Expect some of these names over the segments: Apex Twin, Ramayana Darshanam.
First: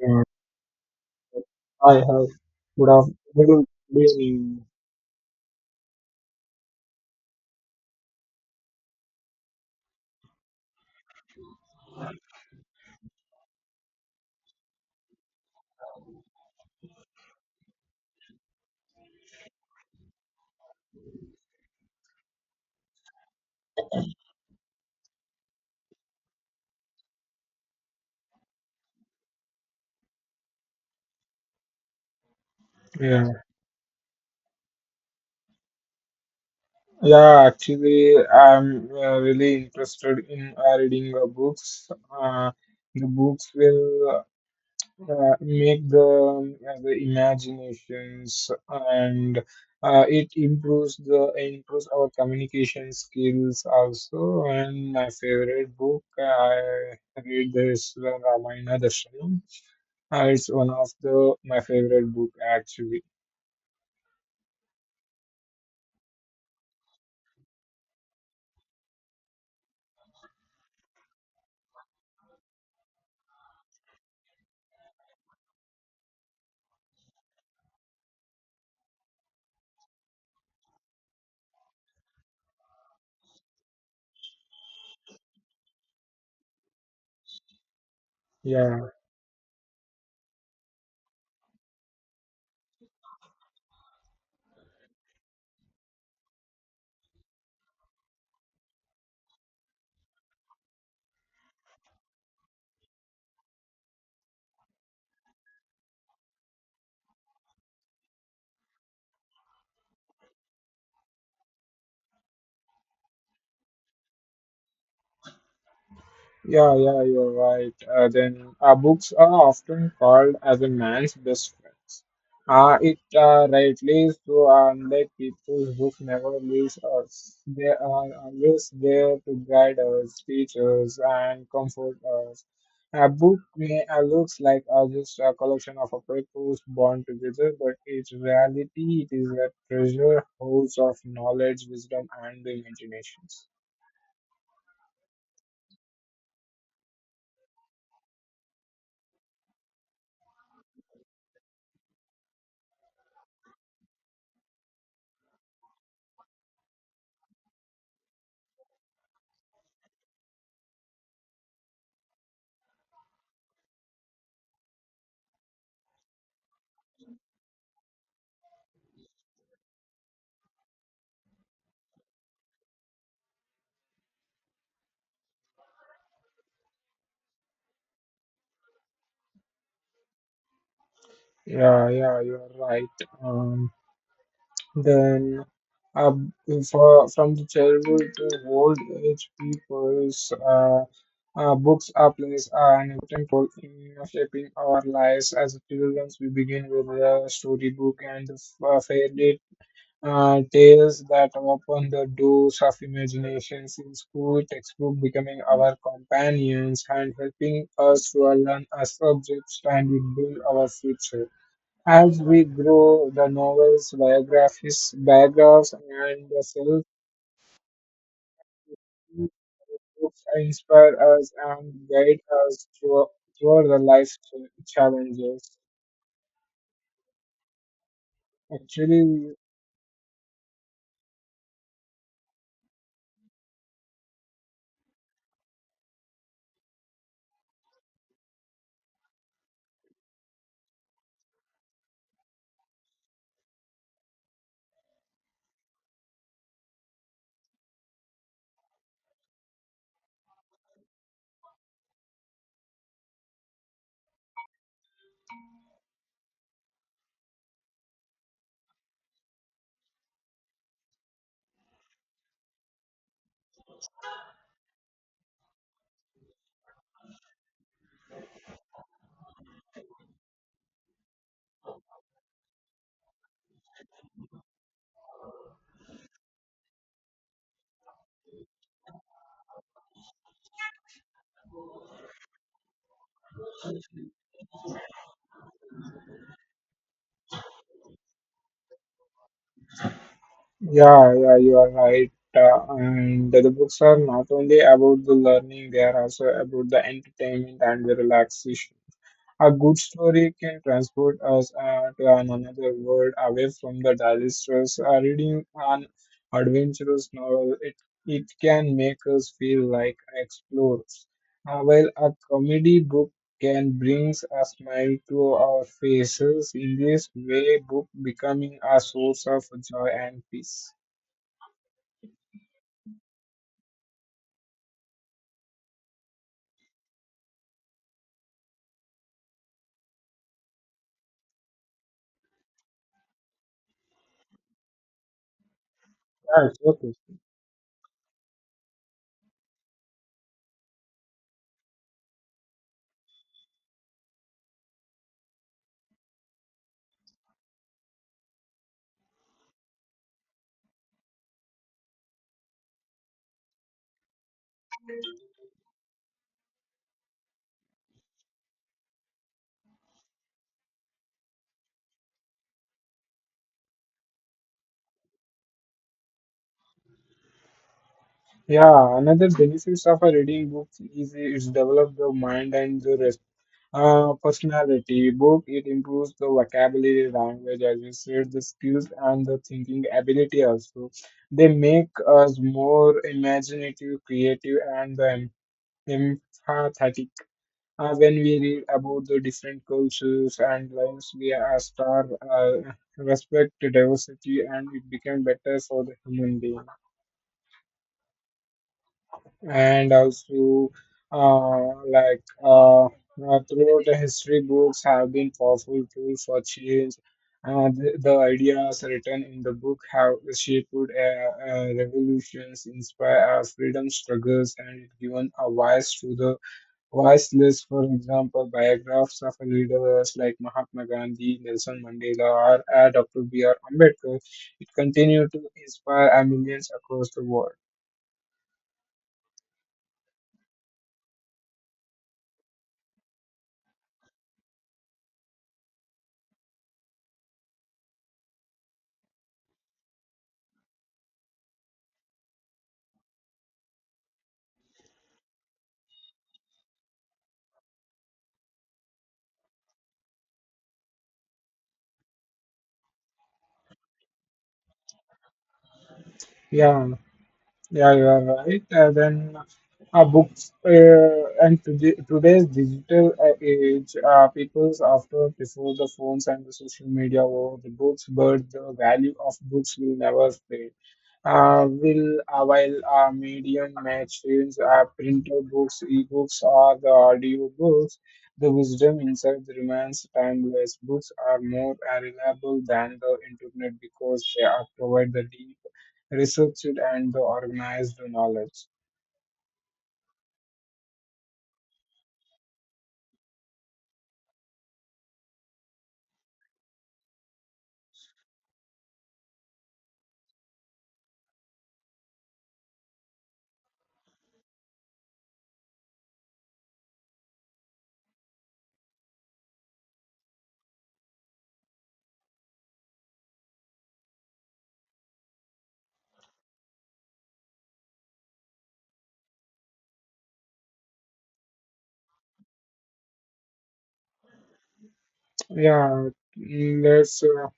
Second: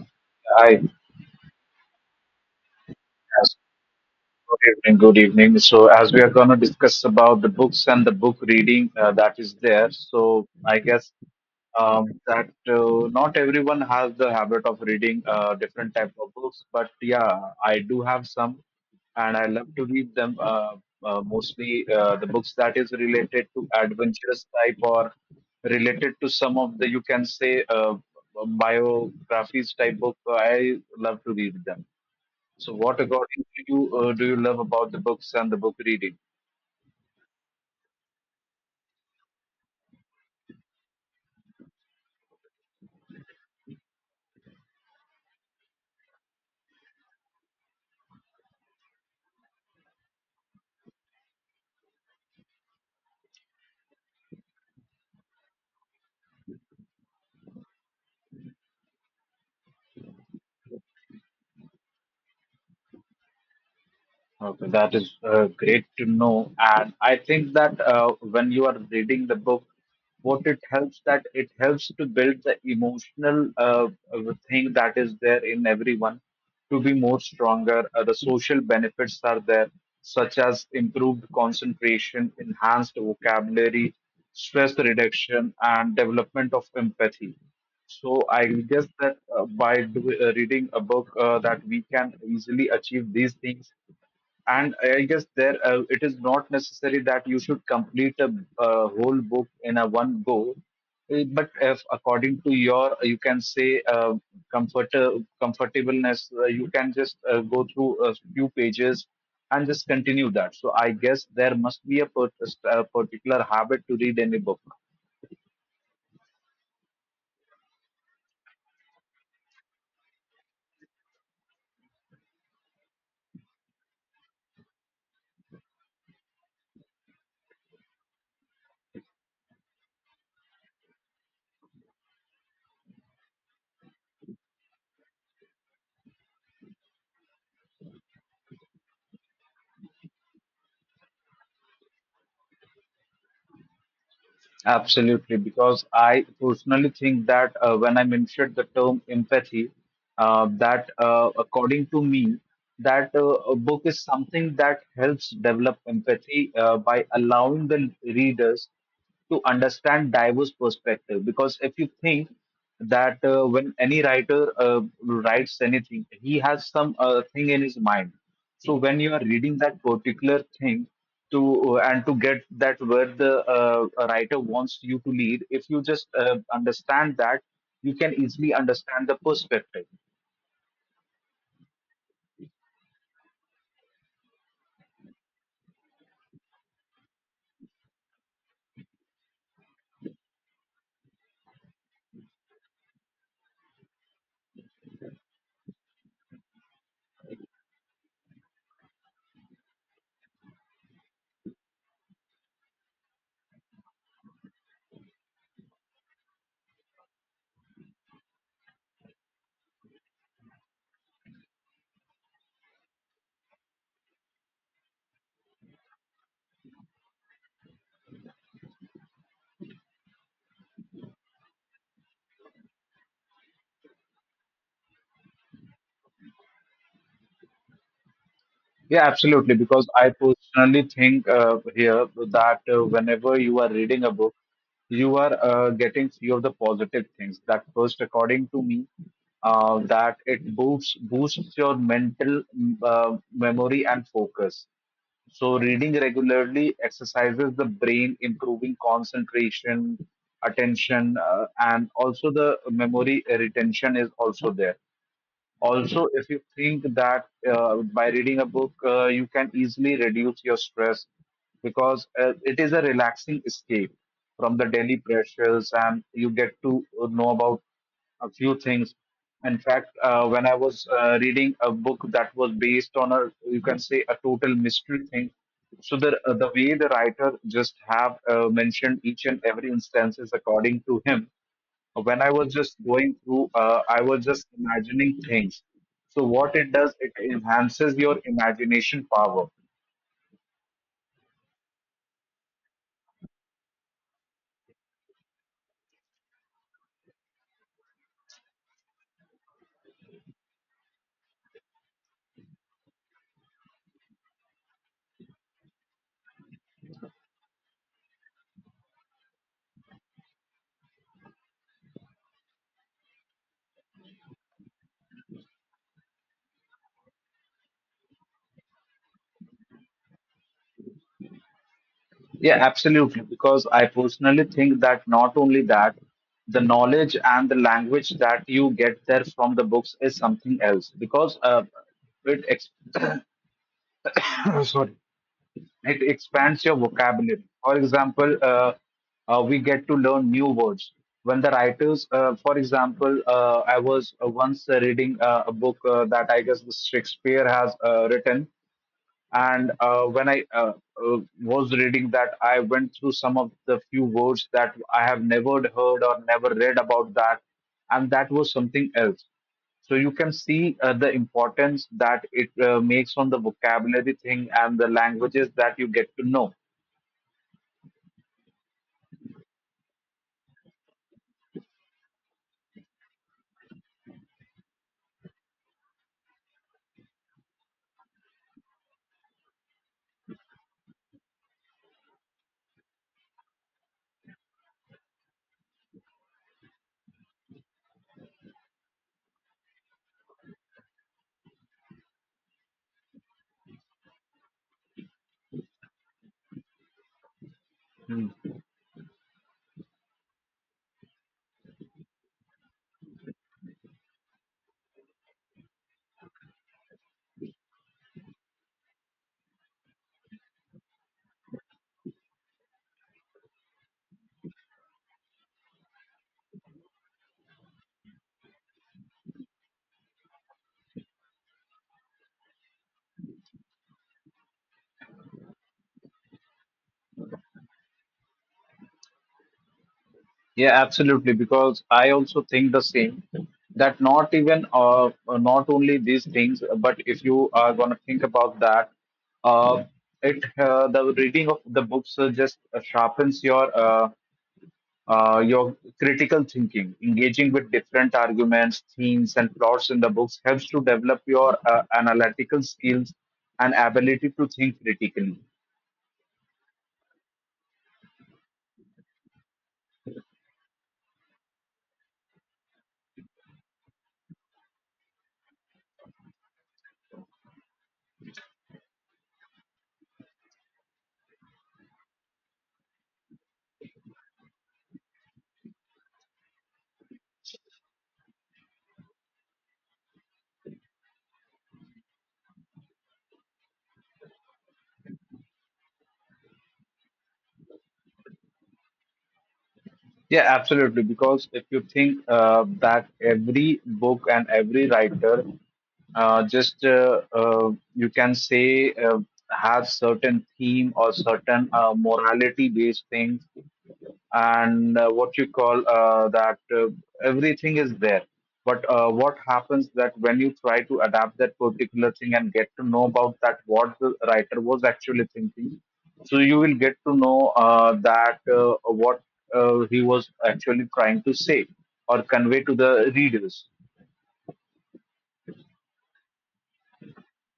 Yeah, Hi, I have yes. would Good been evening. Good evening. So, as we are going to discuss about the books and the book reading that is there, so I guess that not everyone has the habit of reading different type of books, but yeah, I do have some, and I love to read them. Mostly the books that is related to adventurous type or related to some of the you can say biographies type book. I love to read them. So, what yeah got you? Do you love about the books and the book reading? yeah. Actually, I'm really interested in reading books. The books will make the the imaginations, and it improves the improves our communication skills also. And my favorite book I read is Ramayana Darshanam. It's one of the my favorite book actually. Okay, that is great to know. And I think that when you are reading the book, what it helps that it helps to build the emotional thing that is there in everyone to be more stronger. The social benefits are there, such as improved concentration, enhanced vocabulary, stress reduction, and development of empathy. So I guess Yeah, that by reading a book that we can easily achieve these things, and I guess there it is not necessary that you should complete a, uh, whole book in a one go. But if according to your you can say uh, comfort comfortableness you can just go through a few pages and just continue that, so I guess there must be a, a particular habit to read any book. yeah, yeah, you're right. Then Books are often called as a man's best friends. It rightly is true, unlike people's book never leaves us. They are always there to guide us, teach us, and comfort us. A book may looks like just a collection of a papers bound together, but in reality, it is a treasure house of knowledge, wisdom, and the imaginations. Absolutely, because I personally think that when I mentioned the term empathy, that according to me, that a book is something that helps develop empathy by allowing the readers to understand diverse perspective. Because if you think that when any writer writes anything, he has some thing in his mind. So when you are reading that particular thing to and to get that where the writer wants you to lead, if you just understand that, you can easily understand the perspective. Yeah, yeah, you're right. Um, then, uh, from the childhood to old age people's, books are plays an important role in shaping our lives as children. We begin with the storybook and the fairy tales that open the doors of imaginations in school textbook, becoming our companions and helping us to learn our subjects, and we build our future. As we grow, the novel's biographies, biographs, and the self books inspire us and guide us through the life challenges. Yeah, Actually, absolutely. Because I personally think here that whenever you are reading a book, you are getting few of the positive things. That first, according to me, that it boosts your mental memory and focus. So reading regularly exercises the brain, improving concentration, attention, and also the memory retention is also there. Also, if you think that by reading a book, you can easily reduce your stress because it is a relaxing escape from the daily pressures and you get to know about a few things. In fact, when I was reading a book that was based on a, you can say, a total mystery thing. So the way the writer just have mentioned each and every instances according to him, when I was just going through, I was just imagining things. So what it does, it enhances your imagination power. yeah, yeah, you are right. And the books are not only about the learning, they are also about the entertainment and the relaxation. A good story can transport us to an another world away from the daily stress. Reading an adventurous novel, it can make us feel like explorers, while a comedy book can bring a smile to our faces. In this way, book becoming a source of joy and peace. Yeah, absolutely. Because I personally think that not only that, the knowledge and the language that you get there from the books is something else. Because it sorry. It Yeah, it's expands your okay. vocabulary. For example, we get to learn new words. When the writers, for example, I was once reading a book that I guess the Shakespeare has written, and when I uh, was reading that, I went through some of the few words that I have never heard or never read about that, and that was something else. So you can see the importance that it makes on the vocabulary thing and the languages that you get to know. Yeah, another benefits of a reading book is it's develop the mind and the personality book, it improves the vocabulary language, as you said, the skills and the thinking ability also. They make us more imaginative, creative, and empathetic. When we read about the different cultures and lives, we are star respect diversity, and it became better for the human being. Hmm. And also, throughout the history, books have been powerful tool for change. The ideas written in the book have shaped revolutions, inspired freedom struggles, and given a voice to the voiceless. For example, biographs of leaders like Mahatma Gandhi, Nelson Mandela, or Dr. B R Ambedkar, it continued to inspire millions across the world. Yeah, absolutely. Because I also think the same that not even not only these things, but if you are gonna think about that, uh, it the reading of the books just sharpens your critical thinking. Engaging with different arguments, themes, and plots in the books helps to develop your analytical skills and ability to think critically. Yeah. Yeah, you are right. Then books and today's digital age, people's after before the phones and the social media were the books, but the value of books will never fade. Will while medium magazines, printed books, ebooks, or the audio books, the wisdom inside the remains timeless. Books are more reliable than the internet because they are provide the deep, researched, and the organized knowledge. Yeah, absolutely. Because if you think that every book and every writer just you can say have certain theme or certain morality based things, and what you call that everything is there, but what happens that when you try to adapt that particular thing and get to know about that what the writer was actually thinking, so you will get to know that what he was actually trying to say or convey to the readers. Yeah, let's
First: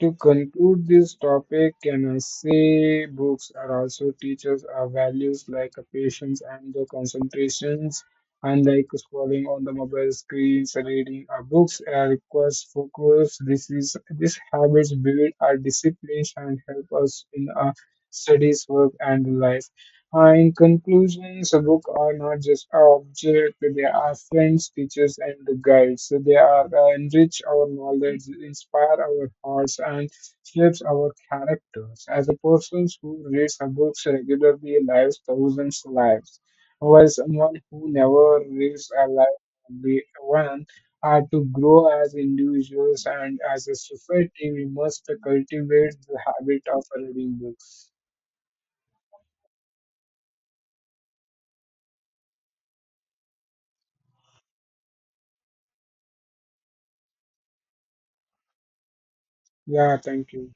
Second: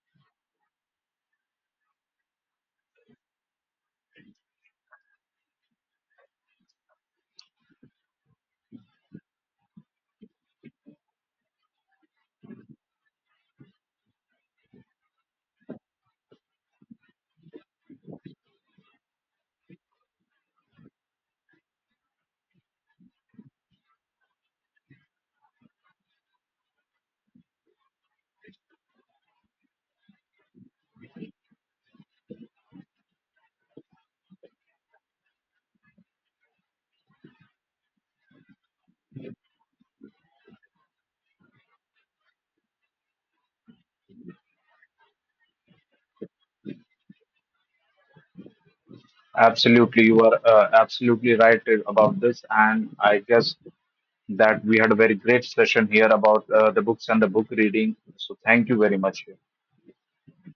to conclude this topic, can I say books are also teachers our values like patience and the concentrations. Unlike scrolling on the mobile screens, reading our books requires focus. This habits build our disciplines and help us in our studies, work, and life. In conclusion, a book are not just objects; they are friends, teachers, and guides. So they are enrich our knowledge, inspire our hearts, and shapes our characters. As a person who reads books regularly lives thousands lives, while someone who never reads a life only one, are to grow as individuals and as a society, we must cultivate the habit of reading books. Absolutely, you are absolutely right about this, and I guess that we had a very great session here about the books and the book reading, so thank you very much. Yeah, thank you.